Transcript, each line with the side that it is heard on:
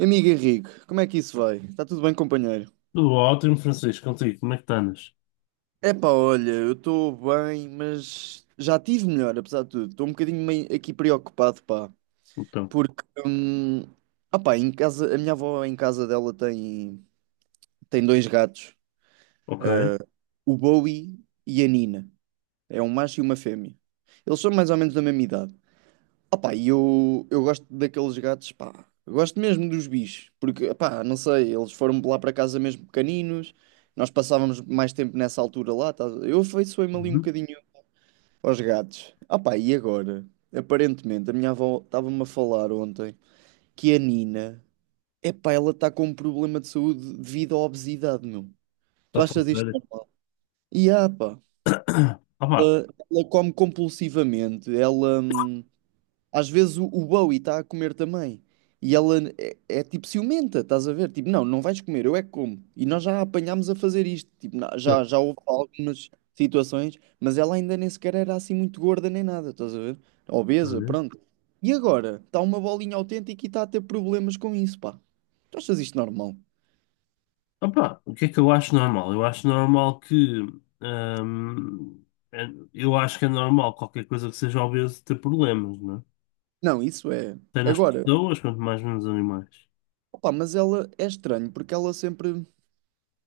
right: Amigo Henrique, como é que isso vai? Está tudo bem, companheiro?
left: Tudo ótimo, Francisco, contigo, como é que estás?
right: Epá, olha, eu estou bem, mas já tive melhor, apesar de tudo. Estou um bocadinho meio aqui preocupado, pá,
left: Então,
right: porque, ah pá, em casa, a minha avó em casa dela tem dois gatos,
left: ok.
right: eh, o Bowie e a Nina. É um macho e uma fêmea. Eles são mais ou menos da mesma idade. Opa, e eu gosto daqueles gatos, pá. Eu gosto mesmo dos bichos, porque, pá, não sei, eles foram lá para casa mesmo pequeninos, nós passávamos mais tempo nessa altura lá, tá? Eu afeiçoei-me ali um
left: Uhum.
right: bocadinho aos gatos. Opa, e agora? Aparentemente, a minha avó estava-me a falar ontem que a Nina, epá, ela está com um problema de saúde devido à obesidade, meu.
left: Está
right: Tu
left: a
right: achas isto?
left: fazer.
right: E, ah, pá,
left: Opá,
right: ela, ela come compulsivamente, ela. Às vezes o Bowie está a comer também. E ela é tipo ciumenta, estás a ver? Tipo, não, não vais comer, eu é que como. E nós já a apanhámos a fazer isto. Tipo, já houve algumas situações, mas ela ainda nem sequer era assim muito gorda nem nada, estás a ver? Obesa, pronto. E agora? Está uma bolinha autêntica e está a ter problemas com isso, pá. Tu achas isto normal?
left: opá, o que é que eu acho normal? Eu acho normal que. hum, é- eu acho que é normal qualquer coisa que seja obeso ter problemas, não é?
right: Não, isso é.
left: Até nas
right: Agora,
left: pessoas, quanto mais nos animais.
right: opá, mas ela é estranho porque ela sempre,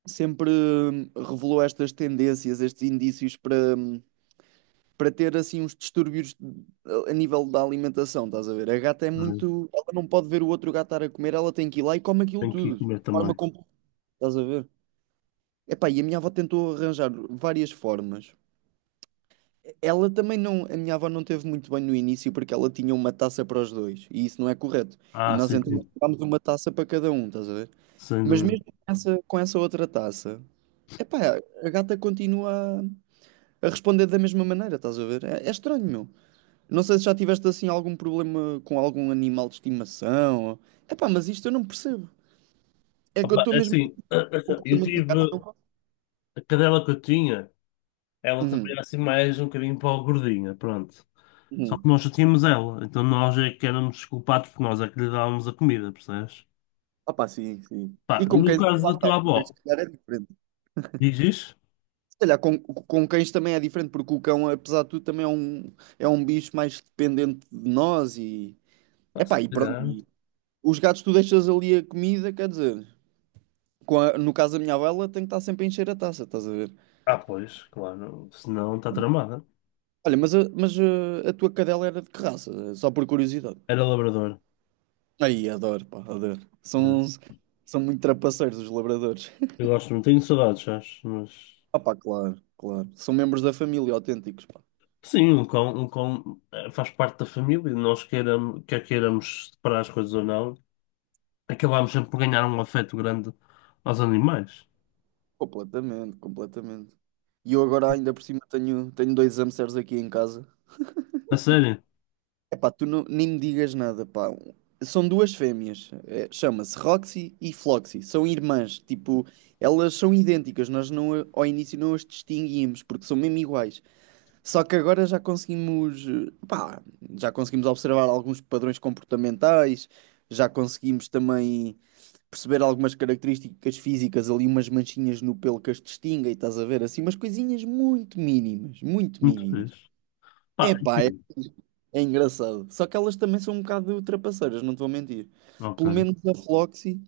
right: sempre revelou estas tendências, estes indícios para ter assim uns distúrbios a nível da alimentação, estás a ver? A gata é
left: Não é?
right: muito. Ela não pode ver o outro gato estar a comer, ela tem que ir lá e come aquilo
left: Tenho que ir
right: tudo, de
left: comer
right: forma
left: também.
right: completa, estás a ver? Epá, e a minha avó tentou arranjar várias formas. Ela também não. A minha avó não teve muito bem no início porque ela tinha uma taça para os dois e isso não é correto. E
left: Ah,
right: nós
left: sim,
right: então
left: sim,
right: dámos uma taça para cada um, estás a ver?
left: sem
right: Mas
left: dúvida.
right: mesmo com essa outra taça, epá, a gata continua a responder da mesma maneira, estás a ver? É estranho, meu. Não sei se já tiveste assim algum problema com algum animal de estimação. Ou... Epá, mas isto eu não percebo. É que eu
left: Opa,
right: estou
left: é
right: mesmo
left: assim,
right: com o
left: eu
right: comportamento de gato.
left: tive.
right: Não...
left: A cadela que eu tinha, ela também
right: Uhum,
left: era assim mais um bocadinho para o gordinha, pronto. Só
right: uhum.
left: que nós já tínhamos ela, então nós é que éramos culpados porque nós é que lhe dávamos a comida, percebes?
right: Ah pá, sim, sim.
left: Pá,
right: E com
left: no
right: cães,
left: caso
right: lá
left: da
right: está,
left: tua
right: com
left: avó,
right: cães se calhar é diferente.
left: diz isso?
right: Se calhar com cães também é diferente, porque o cão, apesar de tudo, também é um bicho mais dependente de nós e...
left: Pá, se
right: Epá, e pronto.
left: calhar.
right: E os gatos tu deixas ali a comida, quer dizer, no caso da minha avó, ela tem que estar sempre a encher a taça, estás a ver?
left: Ah, pois, claro, senão está tramada.
right: Olha, mas a tua cadela era de que raça? Só por curiosidade.
left: Era labrador,
right: Aí, adoro, pá, adoro.
left: né?
right: São muito trapaceiros os labradores.
left: Eu gosto, não tenho saudades, sabes? Mas.
right: Ah, pá, claro, claro. São membros da família autênticos, pá.
left: Sim, um cão, faz parte da família e nós quer queiramos separar as coisas ou não, acabamos sempre por ganhar um afeto grande aos animais.
right: Completamente, completamente. E eu agora, ainda por cima, tenho dois hamsters aqui em casa.
left: A sério?
right: É pá, tu não, nem me digas nada, pá. São duas fêmeas. É, chama-se Roxy e Floxy. São irmãs. Tipo, elas são idênticas. Nós não, ao início não as distinguíamos porque são mesmo iguais. Só que agora já conseguimos observar alguns padrões comportamentais, já conseguimos também perceber algumas características físicas ali, umas manchinhas no pelo que as distinguem, estás a ver? Assim, umas coisinhas muito mínimas, muito
left: Muito
right: mínimas.
left: fixe. Pá, é o
right: Epá, é,
left: seguinte.
right: é engraçado. Só que elas também são um bocado trapaceiras, não te vou mentir. Pelo
left: Ok.
right: menos a Floxy,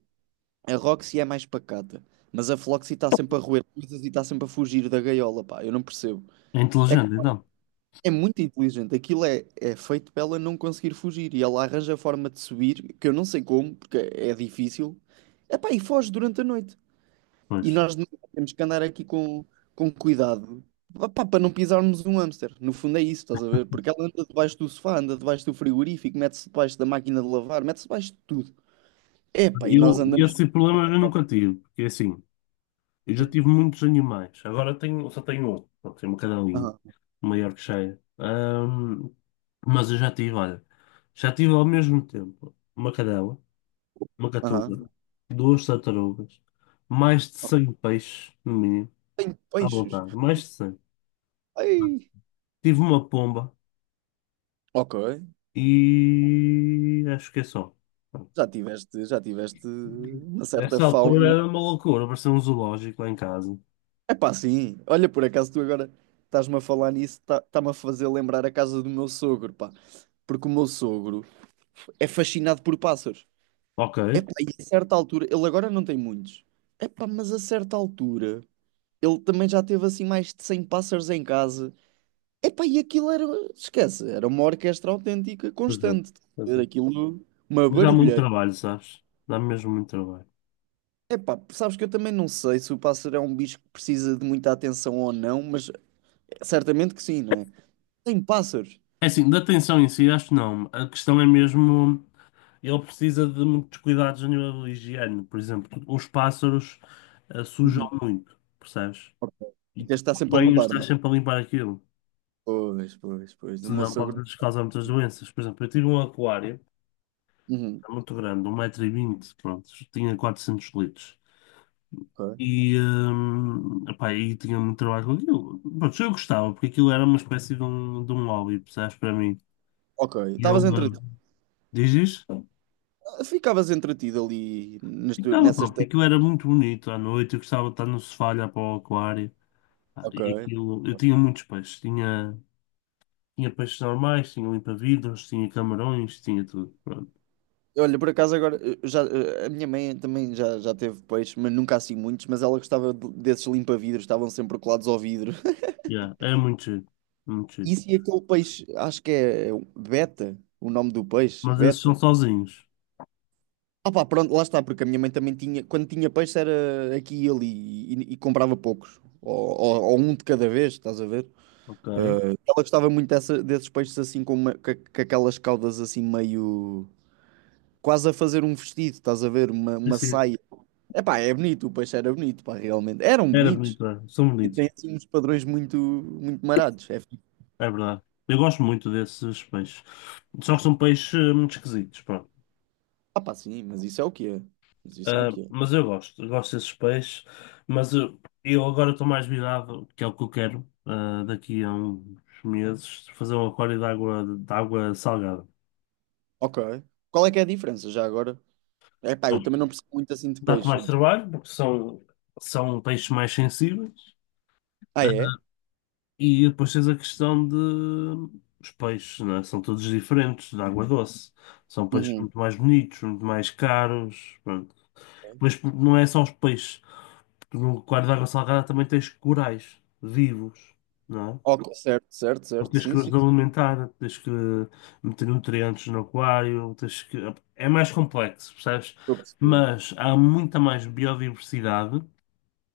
right: a Roxy é mais pacata. Mas a Floxy está sempre a roer coisas e está sempre a fugir da gaiola, pá, eu não percebo.
left: É
right: É
left: inteligente, então.
right: É muito inteligente. Aquilo é feito para ela não conseguir fugir e ela arranja a forma de subir, que eu não sei como, porque é difícil. Epá, e foge durante a noite. E
left: Pois.
right: nós de manhã temos que andar aqui com cuidado. Epá, para não pisarmos um hamster. No fundo é isso, estás a ver? Porque ela anda debaixo do sofá, anda debaixo do frigorífico, mete-se debaixo da máquina de lavar, mete-se debaixo de tudo. Epá, e nós andamos.
left: Esse problema eu nunca tive, porque é assim, eu já tive muitos animais, agora tenho, só tenho outro, pronto, tenho uma cadelinha,
right: Aham,
left: uma Yorkshire. Mas eu já tive, olha, já tive ao mesmo tempo uma cadela, uma
right: aham.
left: catuga, duas tartarugas, mais de 100 peixes, no mínimo,
right: Tem
left: à
right: peixes.
left: vontade, mais de 100.
right: Ai.
left: Tive uma pomba
right: Ok.
left: e acho que é só. Pronto.
right: Já tiveste uma certa
left: Nessa altura
right: fauna.
left: era uma loucura, parecia um zoológico lá em casa.
right: É pá, sim. Olha, por acaso tu agora estás-me a falar nisso, está-me a fazer lembrar a casa do meu sogro, pá. Porque o meu sogro é fascinado por pássaros.
left: Ok,
right: É pá, e a certa altura, ele agora não tem muitos. É pá, mas a certa altura, ele também já teve assim mais de 100 pássaros em casa. É pá, e aquilo era, esquece, era uma orquestra autêntica,
left: pois é,
right: constante.
left: pois
right: Era
left: é.
right: aquilo, uma
left: Mas há muito
right: barulheira.
left: trabalho, sabes? Dá mesmo muito trabalho.
right: É pá, sabes que eu também não sei se o pássaro é um bicho que precisa de muita atenção ou não, mas certamente que sim, não é? Tem pássaros.
left: É assim, da atenção em si, acho que não. A questão é mesmo, ele precisa de muitos cuidados a nível de higiene. Por exemplo, os pássaros sujam muito, percebes?
right: Ok. E
left: E
right: tens de
left: tu
right: estar sempre a
left: bem
right: limpar, não,
left: estás
right: é?
left: sempre a limpar aquilo.
right: Pois, pois, pois. O meu
left: Senão
right: sogro.
left: pode-lhes causar muitas doenças. Por exemplo, eu tive um aquário,
right: Uhum.
left: era muito grande, 1,20 m pronto, tinha 400 litros.
right: Ok,
left: Epá, e tinha muito trabalho com aquilo. Pronto, eu gostava, porque aquilo era uma espécie de um, hobby, percebes, para mim.
right: ok.
left: E eu,
right: Estavas entretido.
left: diz isto?
right: Ficavas entretido ali nas
left: Ficava, pá,
right: nessas.
left: porque aquilo era muito bonito à noite, eu gostava de estar no sofá, a olhar para o aquário. Pá,
right: Ok.
left: e aquilo, eu tinha muitos peixes, tinha peixes normais, tinha limpa-vidros, tinha camarões, tinha tudo. Pronto,
right: Olha, por acaso agora, a minha mãe também já teve peixe, mas nunca assim muitos, mas ela gostava desses limpa-vidros, estavam sempre colados ao vidro.
left: yeah, era muito giro, muito giro.
right: Isso e aquele peixe, acho que é beta, o nome do peixe,
left: Mas esses são
right: beta.
left: sozinhos,
right: Ah pá, pronto, lá está, porque a minha mãe também tinha, quando tinha peixe era aqui e ali, e comprava poucos, ou um de cada vez, estás a ver?
left: ok?
right: Ela gostava muito desses peixes assim com aquelas caudas assim meio quase a fazer um vestido, estás a ver? Uma,
left: Sim,
right: uma
left: sim,
right: saia. Epá, é bonito, o peixe era bonito, pá, realmente. Eram
left: era
right: bonitos.
left: bonito, era. São
right: E tem
left: bonitos.
right: assim uns padrões muito, muito marados. É, fixe.
left: É verdade. Eu gosto muito desses peixes. Só que são peixes muito esquisitos, pronto.
right: Ah, pá, sim, mas isso é o que é. Mas isso é o
left: Ah,
right: que é.
left: mas eu gosto desses peixes. Mas eu agora estou mais virado, que é o que eu quero, daqui a uns meses, fazer um aquário de água salgada.
right: Ok. Qual é que é a diferença já agora? É pá, eu também
left: Bom,
right: não percebo muito assim de
left: dá-te
right: peixe.
left: mais
right: Então.
left: trabalho, porque são peixes mais sensíveis.
right: Ah,
left: Ah,
right: é?
left: e depois tens a questão de. Os peixes, não é? São todos diferentes, da água doce. São peixes
right: Uhum.
left: muito mais bonitos, muito mais caros. Mas não é só os peixes. Tu no aquário de água salgada também tens corais vivos, não é?
right: Ok, certo, certo,
left: Então
right: certo.
left: tens que
right: Sim,
left: os
right: sim, sim.
left: alimentar, tens que meter nutrientes no aquário, tens que... É mais complexo, percebes?
right: Eu percebi.
left: Mas há muita mais biodiversidade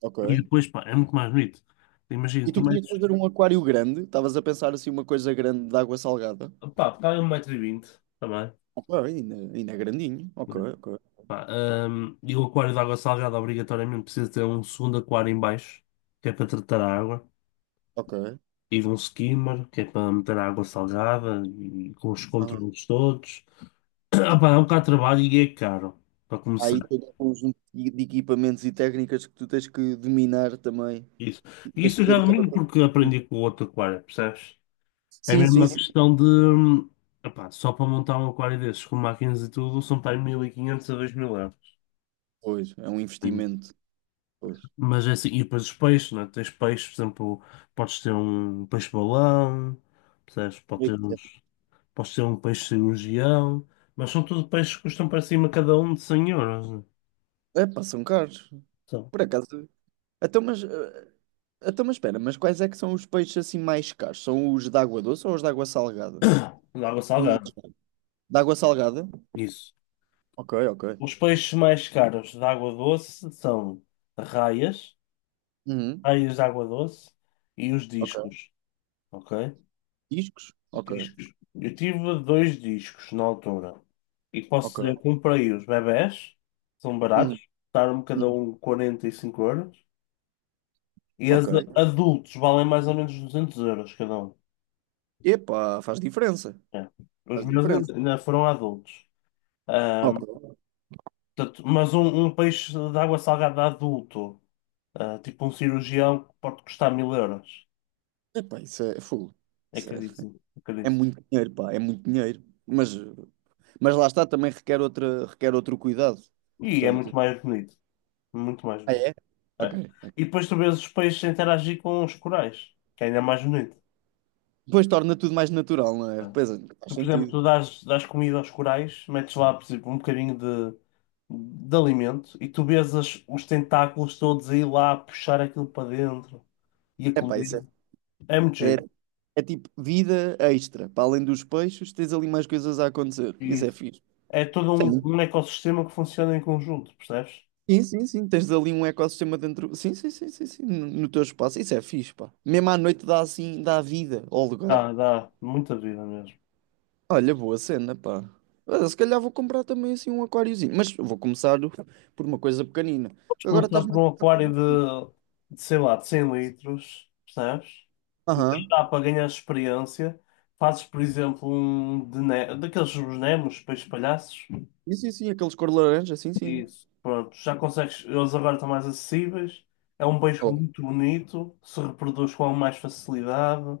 right: Ok.
left: e depois, pá, é muito mais bonito. Imagina,
right: E
left: tu
right: tu querias
left: metes...
right: fazer um aquário grande? Estavas a pensar assim uma coisa grande de água salgada?
left: Pá, está aí 1,20 m também.
right: Ok, ainda é grandinho. Ok,
left: Né?
right: ok,
left: Pá, e o aquário de água salgada obrigatoriamente precisa ter um segundo aquário em baixo, que é para tratar a água.
right: ok.
left: E um skimmer, que é para meter água salgada e com os
right: Aham.
left: controles todos. Ah, pá, é um bocado de trabalho e é caro, para começar.
right: Aí tem um conjunto de equipamentos e técnicas que tu tens que dominar também.
left: Isso,
right: E
left: e
right: tens
left: isso
right: que
left: eu já
right: ter cada
left: domino
right: coisa.
left: porque aprendi com o outro aquário, percebes? É
right: Sim,
left: mesmo
right: sim,
left: uma
right: sim.
left: questão de. Epá, só para montar um aquário desses com máquinas e tudo são para aí 1500 a 2000 euros.
right: Pois, é um investimento. Pois.
left: Mas é assim, e depois os peixes, não é? Tens peixes, por exemplo, podes ter um peixe-balão, percebes? Pode ter uns. Posso ser um peixe cirurgião, mas são tudo peixes que custam para cima cada um de 100 euros. Né?
right: É, pá, são caros.
left: São
right: Por acaso. Então, mas. eh, Então, mas espera, mas quais é que são os peixes assim mais caros? São os de água doce ou os de água salgada?
left: de água
right: Não.
left: salgada.
right: De água salgada?
left: Isso.
right: Ok, ok.
left: Os peixes mais caros de água doce são raias,
right: Uhum.
left: raias de água doce e os
right: Ok.
left: discos, ok?
right: Discos? Ok.
left: Discos. Eu tive dois discos na altura e posso dizer que
right: Ok.
left: comprei os bebés, são
right: Hum,
left: baratos, custaram-me cada
right: hum.
left: um 45 euros e as
right: Ok.
left: adultos valem mais ou menos 200 euros cada um.
right: Epá, faz diferença.
left: É. Os
right: Faz
left: meus
right: diferença.
left: ainda foram adultos.
right: Ok.
left: Ahm, portanto, mas um peixe de água salgada adulto, tipo um cirurgião, pode custar 1000 euros.
right: Epá, isso é full.
left: É
right: Isso é,
left: caríssimo, é
right: é
left: caríssimo.
right: muito dinheiro, pá, é muito dinheiro. Mas lá está, também requer outra, requer outro cuidado.
left: E é
right: Portanto.
left: muito mais bonito. Muito mais
right: Ah,
left: bonito.
right: é? Ok.
left: É. E depois tu vês os peixes a interagir com os corais, que é ainda mais bonito.
right: Depois torna tudo mais natural, não
left: É.
right: é? Pois é, faz
left: Tu, por exemplo,
right: sentido.
left: tu dás comida aos corais, metes lá, por exemplo, um bocadinho de alimento e tu vês os tentáculos todos aí lá a puxar aquilo para dentro e a
right: Epá,
left: comer.
right: isso é,
left: MG.
right: é tipo vida extra. Para além dos peixes, tens ali mais coisas a acontecer. Isso é
left: Isso.
right: fixe.
left: É todo
right: Sim.
left: um ecossistema que funciona em conjunto, percebes?
right: Sim, sim, sim. Tens ali um ecossistema dentro. Sim, sim, sim, sim, sim. No teu espaço. Isso é fixe, pá. Mesmo à noite dá assim, dá vida ao lugar.
left: Dá muita vida mesmo.
right: Olha, boa cena, pá. Olha, se calhar vou comprar também assim um aquáriozinho. Mas vou começar por uma coisa pequenina.
left: Mas
right: Agora
left: começar
right: estás-me
left: por
right: a
left: um
right: tocar com o
left: aquário
right: gatinho.
left: sei lá, de 100 litros, percebes? E
right: Aham.
left: dá para ganhar experiência. Fazes, por exemplo, um de daqueles os Nemos, peixes palhaços.
right: Sim, sim, sim. Aqueles cor laranja, sim, sim.
left: Isso. Pronto, já consegues. Eles agora estão mais acessíveis. É um peixe
right: Oh,
left: muito bonito, se reproduz com mais facilidade.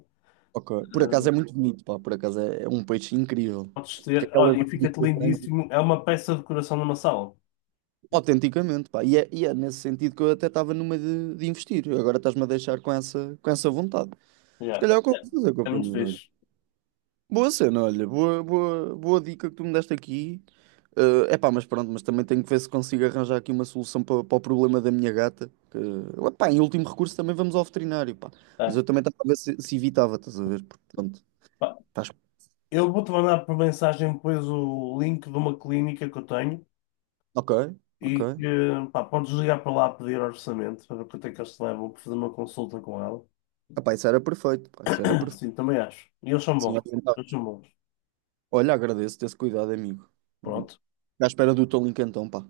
right: ok. Por acaso é muito bonito, pá. Por acaso é um peixe incrível.
left: Podes
right: Que
left: ter.
right: aquelas
left: Olha, e fica-te
right: bichas brancas.
left: lindíssimo. É uma peça de decoração numa sala.
right: Autenticamente, pá. E é nesse sentido que eu até estava numa de investir. Agora estás-me a deixar com essa vontade. Se
left: Yeah.
right: calhar é
left: É
right: confusa,
left: é muito
right: companheiro. Olha.
left: fixe.
right: Boa cena, olha. Boa, boa, boa dica que tu me deste aqui. É epá, mas pronto, mas também tenho que ver se consigo arranjar aqui uma solução para o problema da minha gata. Que, epá, em último recurso também vamos ao veterinário, pá. Mas
left: É.
right: eu também estava a ver se evitava, estás a ver? Porque, pronto,
left: Pá,
right: estás...
left: eu vou-te mandar por mensagem depois o link de uma clínica que eu tenho
right: Ok, ok.
left: e que pá, podes ligar para lá a pedir orçamento para ver quanto é que eles te levam para fazer uma consulta com ela.
right: Epá, isso era perfeito, pá, isso era perfeito.
left: Sim, também acho. E eles são
right: Sim,
left: bons. Eles
right: orientavas.
left: são bons.
right: Olha, agradeço-te esse cuidado, amigo.
left: Pronto.
right: À espera do teu link então, pá.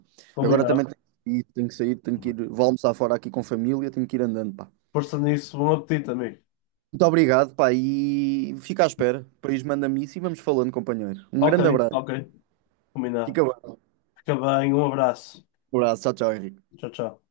right: Agora também
left: Combinado.
right: tenho que ir, tenho que sair, tenho que ir. Vou almoçar fora aqui com a família, tenho que ir andando, pá.
left: Força nisso. Bom apetite, amigo.
right: Muito obrigado, pá, e fica à espera. Depois manda-me isso e vamos falando, companheiro. Um
left: Ok,
right: grande abraço.
left: ok. Combinado.
right: Fica bem.
left: Fica bem. Um abraço.
right: Um abraço. Tchau, tchau, Henrique.
left: Tchau, tchau.